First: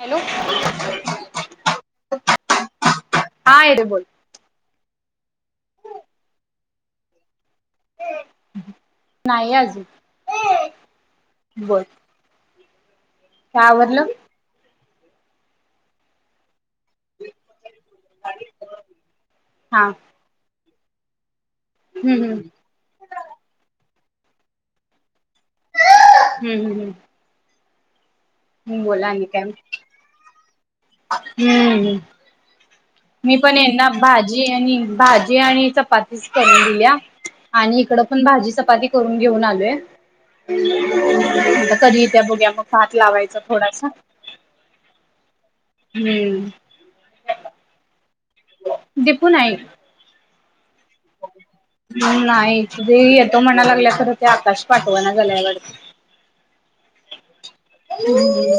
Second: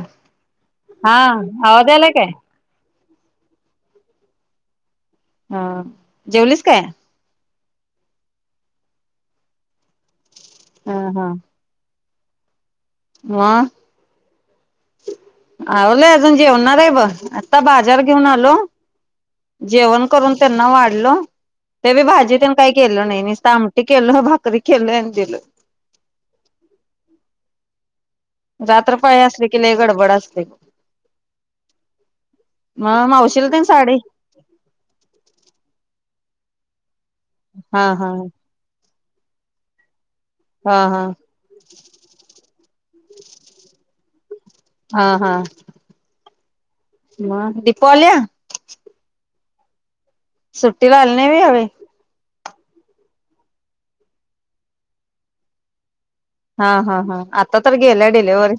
Hello आवाज यायलाय काय? हा येतोय बोल हा जेवलीस काय? [inaudible] नाही अजून हा.. हा.. का ‌आवरल? आवरल अजून जेवन रे ब आता बाजार घेऊन आलो हा जेवण करून त्यांना वाढुन हॅलो ते मी हम्म भाजी हम्म तन काही केलं नाही निस्त आमटी के केलं भाकरी केलंय अन गेलं. हम्म हम्म हम्म. रात्र बोला पाळी आणि काय असली कि लय गडबड असतय बग. हम्म हम्म मग मी मावशीला पण तेन ए ना साडी भाजी आणि भाजी आणि चपाती करून दिल्या. आणि हा इकडं हा पण भाजी चपाती करून घेऊन आलोय. हा हा आता कधी येतोया बघुया आपण. हात लावायचा थोडासा हा हा. हम्म मग दिपू आलीया? दिपू नाही. सुट्टीला आली नाही व्हयं या वेळी? [unintelligible] येतो म्हणाय लागलीया खरं ते आकाश पाठवणा झाल्याय वाटतं. हा हा हा आता तर गेल्या डिलेव्हरी,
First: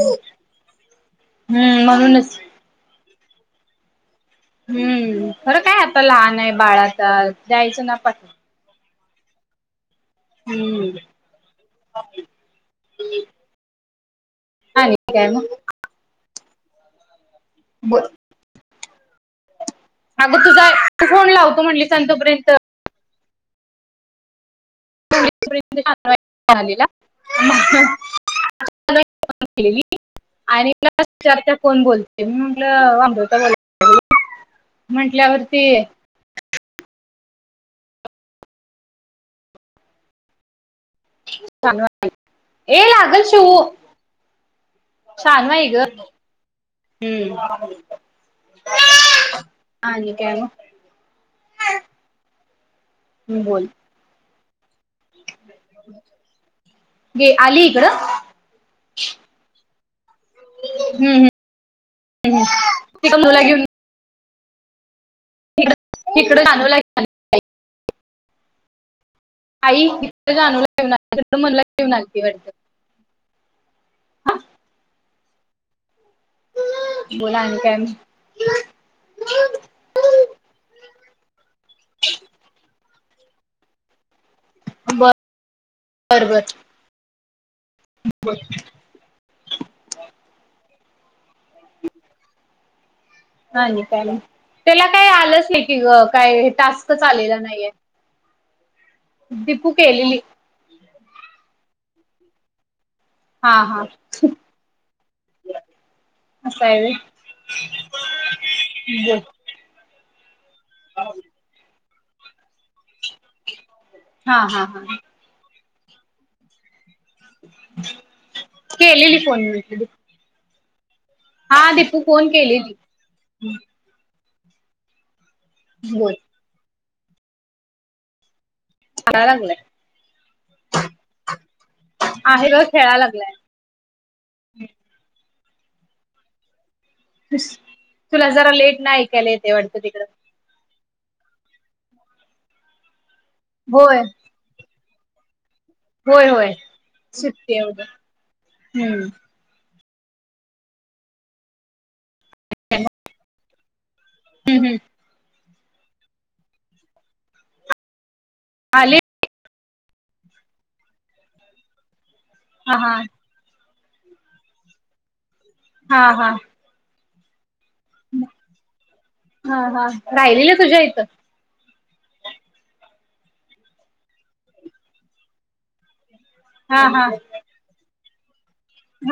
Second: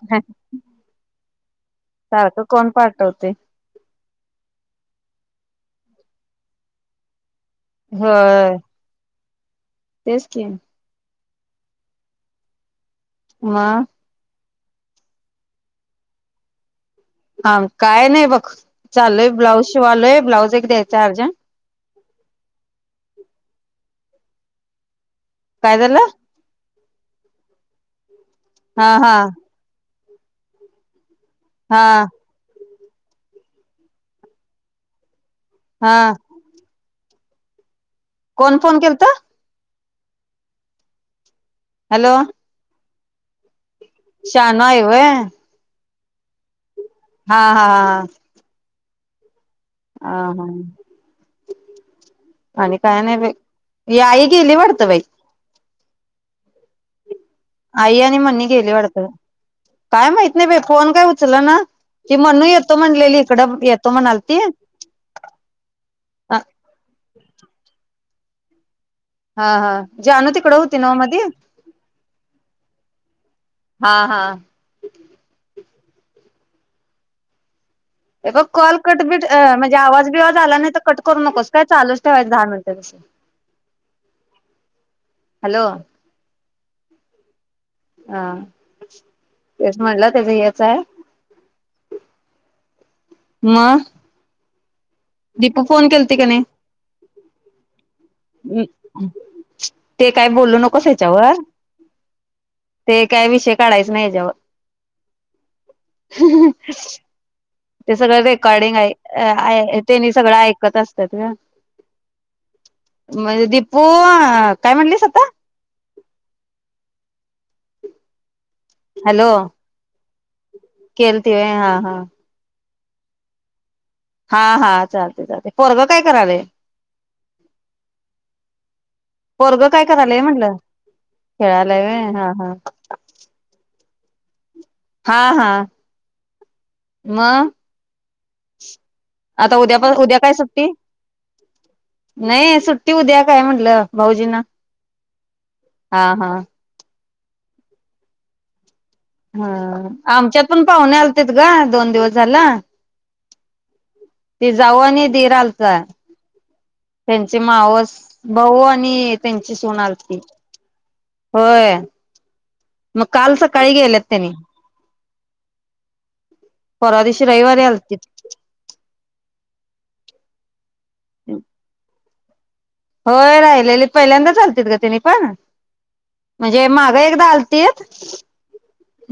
हम्म म्हणूनच सारखं कोण पाठतय. ते हम्म खरं काय, आता लहान आहे बाळ आता दायचं ना पाठवून. होय तेच कि [unintelligible] वा आहेत काय मगं. हा काय नाही बघ. चालय ब्लाऊज शि अगं तुझा तू फोन लावतो म्हणलीस. सांग तो पर्यंत. काय झालं [unintelligible] [inaudible] हा हा. [unintelligible] आणि न [unintelligible] हा कोण बोलतंय म्हणून. म्हटंल अमृता [unintelligible] म्हंटल्यावरती हा. कोण फोन केलंत? [unintelligible] तांदूळ वाटालोय ऐ लाग अंग चिऊ शानं आहं व्हंय. हम्म. आणि हा काय हा मग? आणि काय नाही बई. बोल ये आई केली वाटत बई [inaudible] आली इकडं आई आणि हम्म मनी गेली वाटतं काय माहित नाही बई. फोन काय हम्म उचलना, की मनू येतो म्हणलेली इकडं येतो म्हणाल ते [unintelligible] हिकडं हा आई जानू हिकडं तिकडं होती जानूला नव्ह मधी घेऊन [unintelligible] आलती हा हा वाटतं. बोला आणि काय मग? हे बघ कॉल कट बीट अ म्हणजे आवाज बिवाज आला नाही तर कट करू नकोस काय, चालूच ठेवायच दहा मिनटं तसं. बर, हॅलो बर, बर. हा तेच म्हणलं त्याचं हेच हाय मग पाणी प्यायली तेला काही आलंच दीपू नाही की फोन ग केलती का काय नाही टास्कच आलेला नाहीये. [unintelligible] दीपू ते केलेली काय बोलू नकोस हेच्यावर ते काय हा विषय हा काढायचं नाही हेच्यावर. असं आहे व्हय ते सगळं रेकॉर्डिंग आहे, बर. आहे त्यांनी सगळं ऐक कत असत्यात ग. म्हणजे दीपू हा अ हा काय हा म्हणलीस आता? लाल लाल कलरची केलेली हॅलो फोन मी दिप हा दीपू फोन केली होती [inaudible] हा, हा चाल पोरग काय बोल करायलय खेळायला [inaudible] लागलाय पोरग काय करालाय म्हनलं, खेळायलाय व्हय हा आहे हा. ग खेळायला [inaudible] हा, हा म तुला जरा लेट नाही आता उद्या प उद्या काय सुट्टी नाही सुट्टी उद्या काय म्हंटलं होय भाऊजींना हा होय, हा होय सुट्टी आहे उद्या हम्म हा आमच्यात पण पाहुणे आलत ग दोन दिवस झाल ते हम्म हम्म जाऊ आणि दिर आलत त्यांची मावस भाऊ आली आणि त्यां सुन आलती होय हा हा मग काल सकाळी गेलेत तेनी हा, हा रविवारी कि हा हा राहिलीय तुझ्या इ तर होय राहिलेली पहिल्यांदा चा आलती ग तने पण म्हणजे हा मागा हा एकदा आलतीत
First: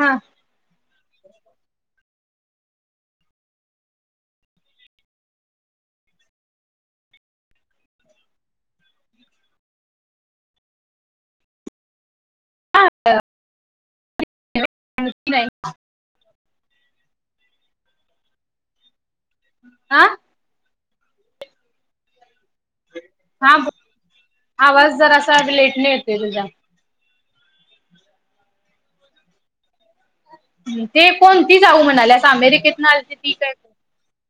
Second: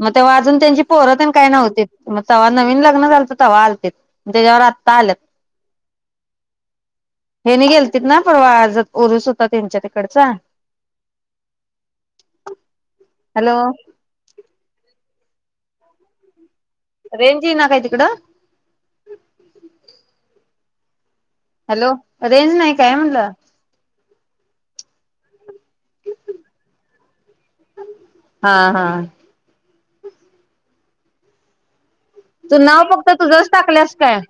हा तेव्हा अजून त्यांची पोरतेन काय नव्हती मग तेव्हा नवीन लग्न झालं तर तवा आलतीत त्याच्यावर आत्ता आल्यात. हेनी गेलत ना परवा उरुस होता त्यांच्या तिकडचा. हा हॅलो [unintelligible] रेंज ईना काय तिकडं? आं हॅलो रेंज नाही काय म्हणलं? हा आवाज जरासा ब् लेट न येतोय तुझा. हां-हां ते कोणती जाऊ म तू नाव फक्त तुझंच टाकल्यास काय‌?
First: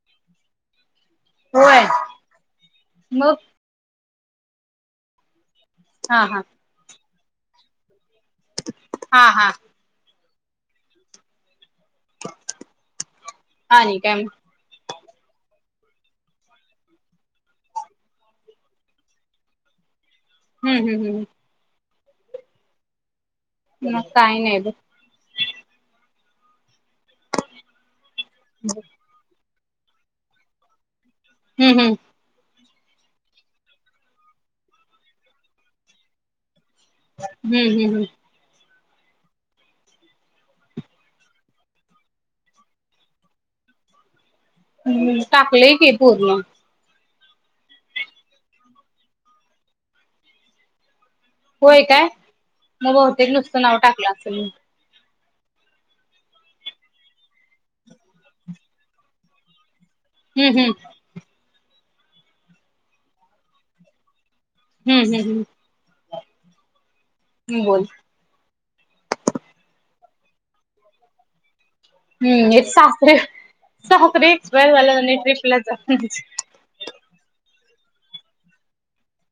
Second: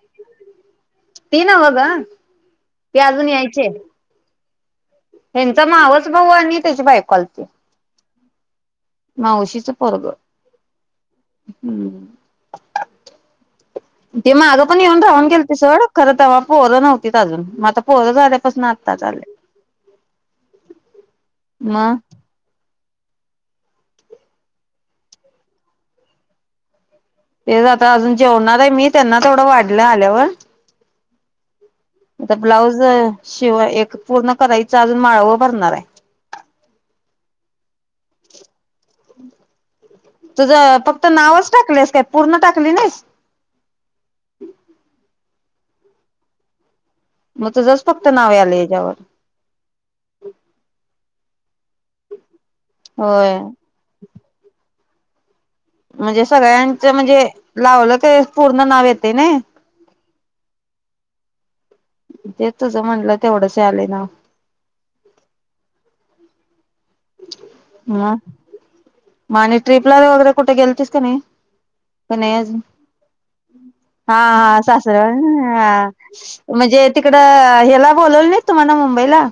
ती नव्ह होय गं. ती आजून मग यायची हाय. यांचा मावस हा भाऊ हा आणि त्याची बायको आल [inaudible] हा हा मावशीचं पोरगं. हम् आणि काय मग ते मागं पण येऊन राहून गेल ते सोड खरं तवा पोरं नव्हतीत अजून, म आता पोरं झाल्यापासून आताच आल्यात. हम्-हम्-हम् म मग काय नई बग. तेच आता अजून च् जेवणाराय मी त्यांना तेवढं वाढल् ल आल्यावर? हम्म हम्म आता ब्लाऊज ज शिवाय एक पूर्ण करायचं आजून माळवं भरणाराय. हम्म-हम्म-हम्म तुझं फक्त नावच टाकल्यास काय, पूर्ण टाकली नाहीस? हम्, टाकलंय की पूर्ण. म तुझच फक्त नाव यायलयं एज्यावर. होय काय? म बहुतेक होय नुसतं नाव टाकलं असं [inaudible] म्हणजे सगळ्यांचं म्हणजे लावलं क पूर्ण नाव येतयं नई हम्-हम् ते तुझं म्हणलं तेवढंच यालय नाव. हम्-हम् हां म आणि ट्रीपला वगैरे कुठं गेलतिस काय नाही? का नाही हम्म, अजून ईत सासरे हा सासरे हा एक्सपायर झाल्यात सासरा आणि ट्रिपला जा हा म्हणजे तिकडं हेला बोलवलं नाही तुम्हाला मुंबईला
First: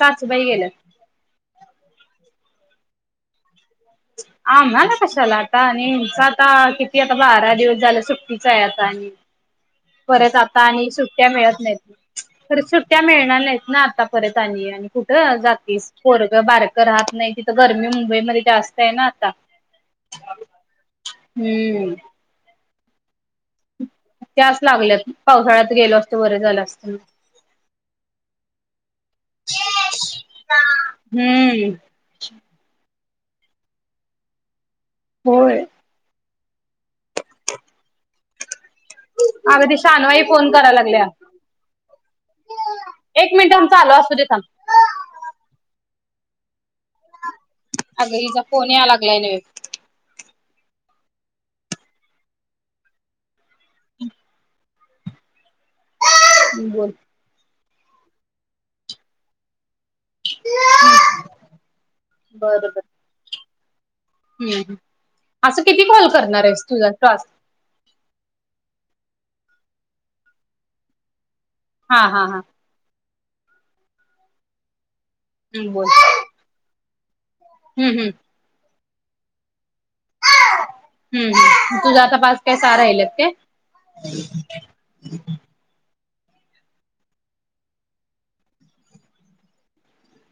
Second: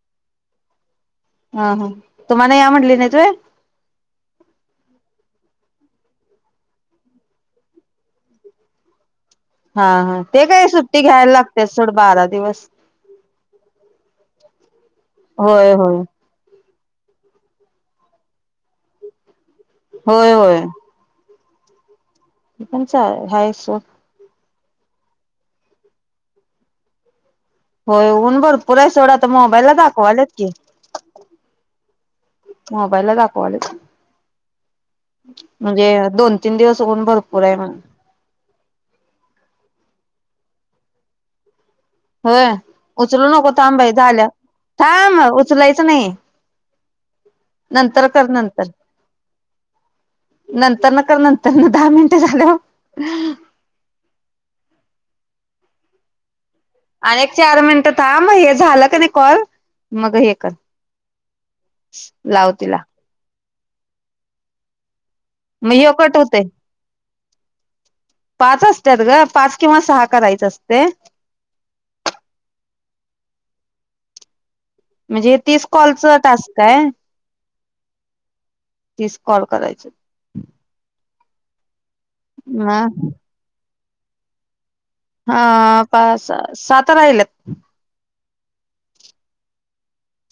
सासूबाई गेल्यात. हं हा. तुम्हाला या म्हटली नाहीत व्हयं? आम्हाला कशाला आता आणि सात आठ किती आता बारा दिवस झालं सुट्टीच आहे आता आणि हा हा परत ते आता काय आणि सुट्टी सुट्ट्या घ्यायला मिळत लागते नाहीत. सोड बारा तरी दिवस सुट्ट्या मिळणार नाहीत ना आता परत आणि आणि कुठं होय जातीस होय पोरगं बार क राहत नाही तिथं गरमी मुंबईमध्ये जास्त आहे ना आता. होय, होय. हम्म. हि पण चाळ आहे हायच सोड. त्यांच लागल्यात पावसाळ्यात गेलो असत बरं झालं असतं म्ह होय ऊन भरपुर आ सोड आता मोबाईला दाखवायल्यात की हम्म बला दाखवायल्यात होय म्हणजे दोन तिनं दिवस होतीत ऊन भरपूर आहे म्हणं. अगं ती शानूआई फोन कराय लागलीया होय उचलू नको थांब बाई असू दे झाल्यात थांब. थांब. उचलायचं नाही. नंतर अगं कर हीच्या फोन नंतर यायं लागलाय नव्हे नंतर न कर नंतर न दहा मिनटं झाल्यावर [inaudible] बोल. अनेक चार मिन थांब हे झालं कनई कॉल मग हे कर लाव बरं बर तिला. हम्म, हं. असं मग किती ह्यो कॉल कट होतय करणार आहेस तूझा टाॅस्क? पाच असत्यात गं पाच किंवा सहा करायचं असतंय हा, हा, हा. म्हणजे हे तीस हम्म बोल कॉलच टास्क हाय. हम्म, हम्म. तीस कॉल करायचे आहेत. हम्म, हम्म. तुझं आता पाच काय सहा राहिल्यात काय? [unintelligible] हा पाच-सहा, सातं राहिल्यात.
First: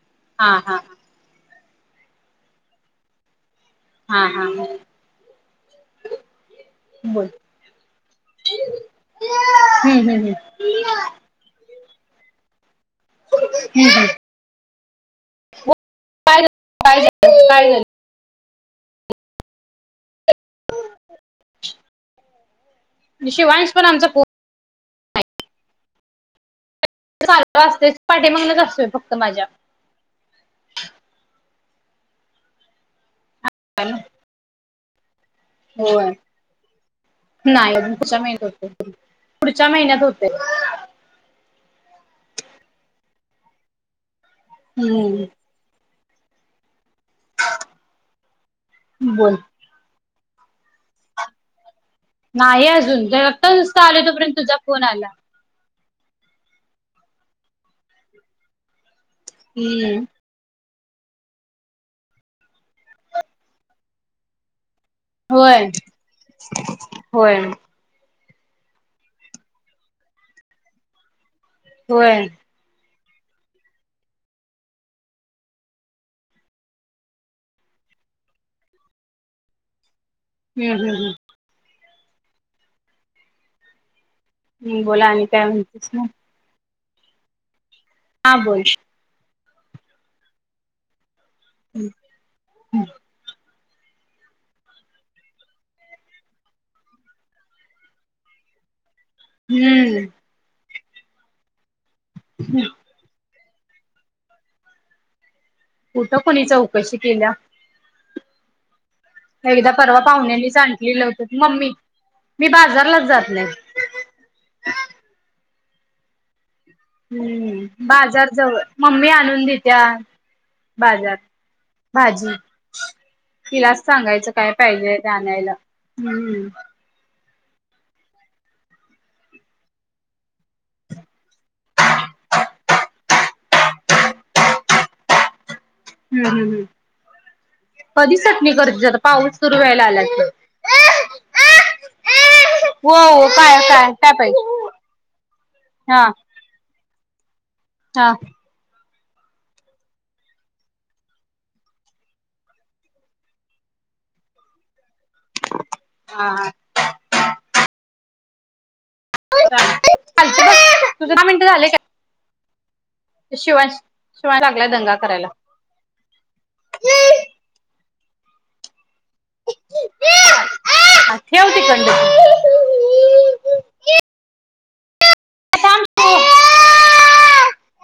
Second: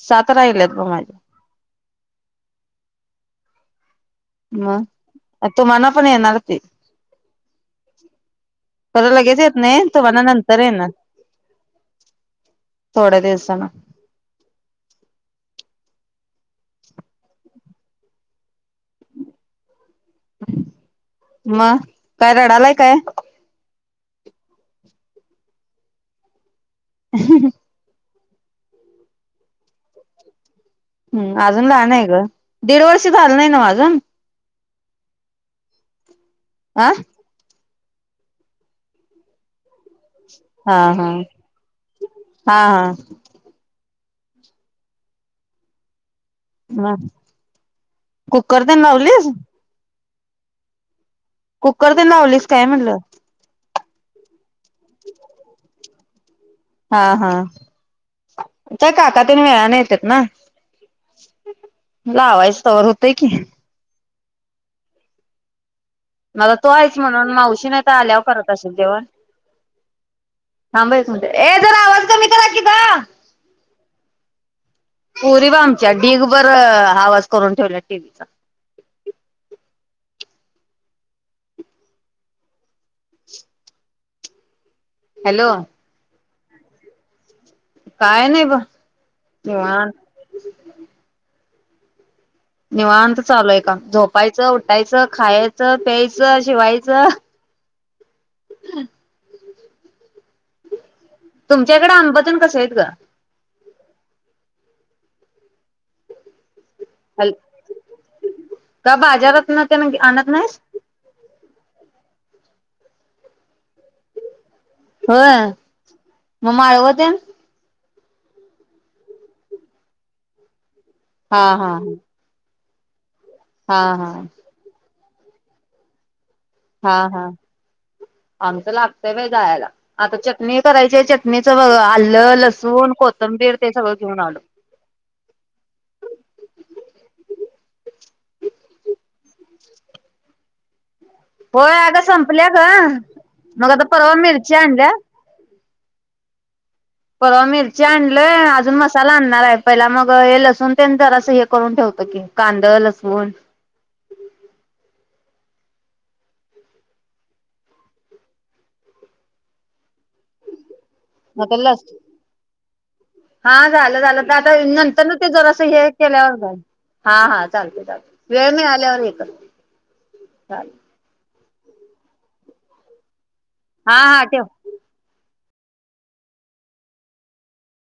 सात हा राहिलेत हा बगं माझी. हा हा हा म तुम्हानां पण येणार ती, बोल खरं लगेच येत नाहीत हम्म तुम्हाला हम्म नंतर हम्म येणार थोड्या दिवसाना. हम्म हम्म. बोल, [unintelligible] काय झा काय झाल काय झालं? मग काय रडालाय काय? झालं शिवांश पण आमचं पोर [unintelligible] पाटीमागनचं असतोय फक्त माझ्या. हम्म अजून लहान आहे ग दीड वर्ष झालं नाही न हो आजुन होय आह नाही अजून पुढच्या महिन्यात होतो, पुढच्या महिन्यात होते. हां हां हां हां. हम्म. म कुकर तेन लावलीस? बोल कुकर तेन लावलीस काय म्हणलं? चालू हाय तो पर्यंत जा फोन आला. हां हां. काय काका तेन मेळाने येतेत हम्म ना. लावायच तो वर होतय की. होय. मग तु आहेस म्हणून होय मावशी नाही तर आल्यावर करत. तसं जेवण, थांबं एक मिनटं ए होय. आ पोरी बघ आमच्या डीगभर आवाज करून ठेवल्यात टीव्हीचा. हम्म हम्म. हम्म बोला आणि काय हॅलो म्हणतेस म? काय नाही ब. बोल निवांत [unintelligible] निवांत चालू आहे त झोपायचं उठायचं खायचं प्यायचं शिवायचं. [inaudible] हम्म [unintelligible] तुमच्याकडं आंबतेन कसं आहेत ग कुठं कोणीच कशी केल्या हॅल का बाजारातन एकदा तेन परवा आणत पाहुण्यानीच नाहीस आणलेलं मम्मी मी बाजारलाच जात नाही होय म माळव तेन हम्म बाजार जवळ मम्मी आणून देतीया बाजार हा हा भाजी तिलाच हा हा सांगायच काय पायजे आणायला हम्म हा, हा आमच लागतय बाई जायायला आता मी करायचे चटणीचं बघ आलं लस सून कोथंबीर ते सगळं घेऊन आलो ह, ह, ह कधी चटणी करायचीस आता पाऊस सुरू व्हायला आलात की हो अग संपल्या ग हो हो काय मग आता काय काय परवा मिरची पाहिजे आणल्या हा परवा मिर ची हा आणलय अजून मसाला ला आणणार आहे पहिला मग हे लसून ते जर असं हे करून ठेवत की कांद, लसून हा, हा [unintelligible] कालच बग तुझी दहा मग मिनिट ते झाले लस काय हा शिवांश झालं झालं तर शिवांश आता लागलाय दंगा नंतर करायला ते जरासं हे केल्यावर जा हा, हा चालतय चालतय वेळ मिळाल्यावर हे कर चालेल हा ठेव तोकडण तू हा हा ठेव [unintelligible]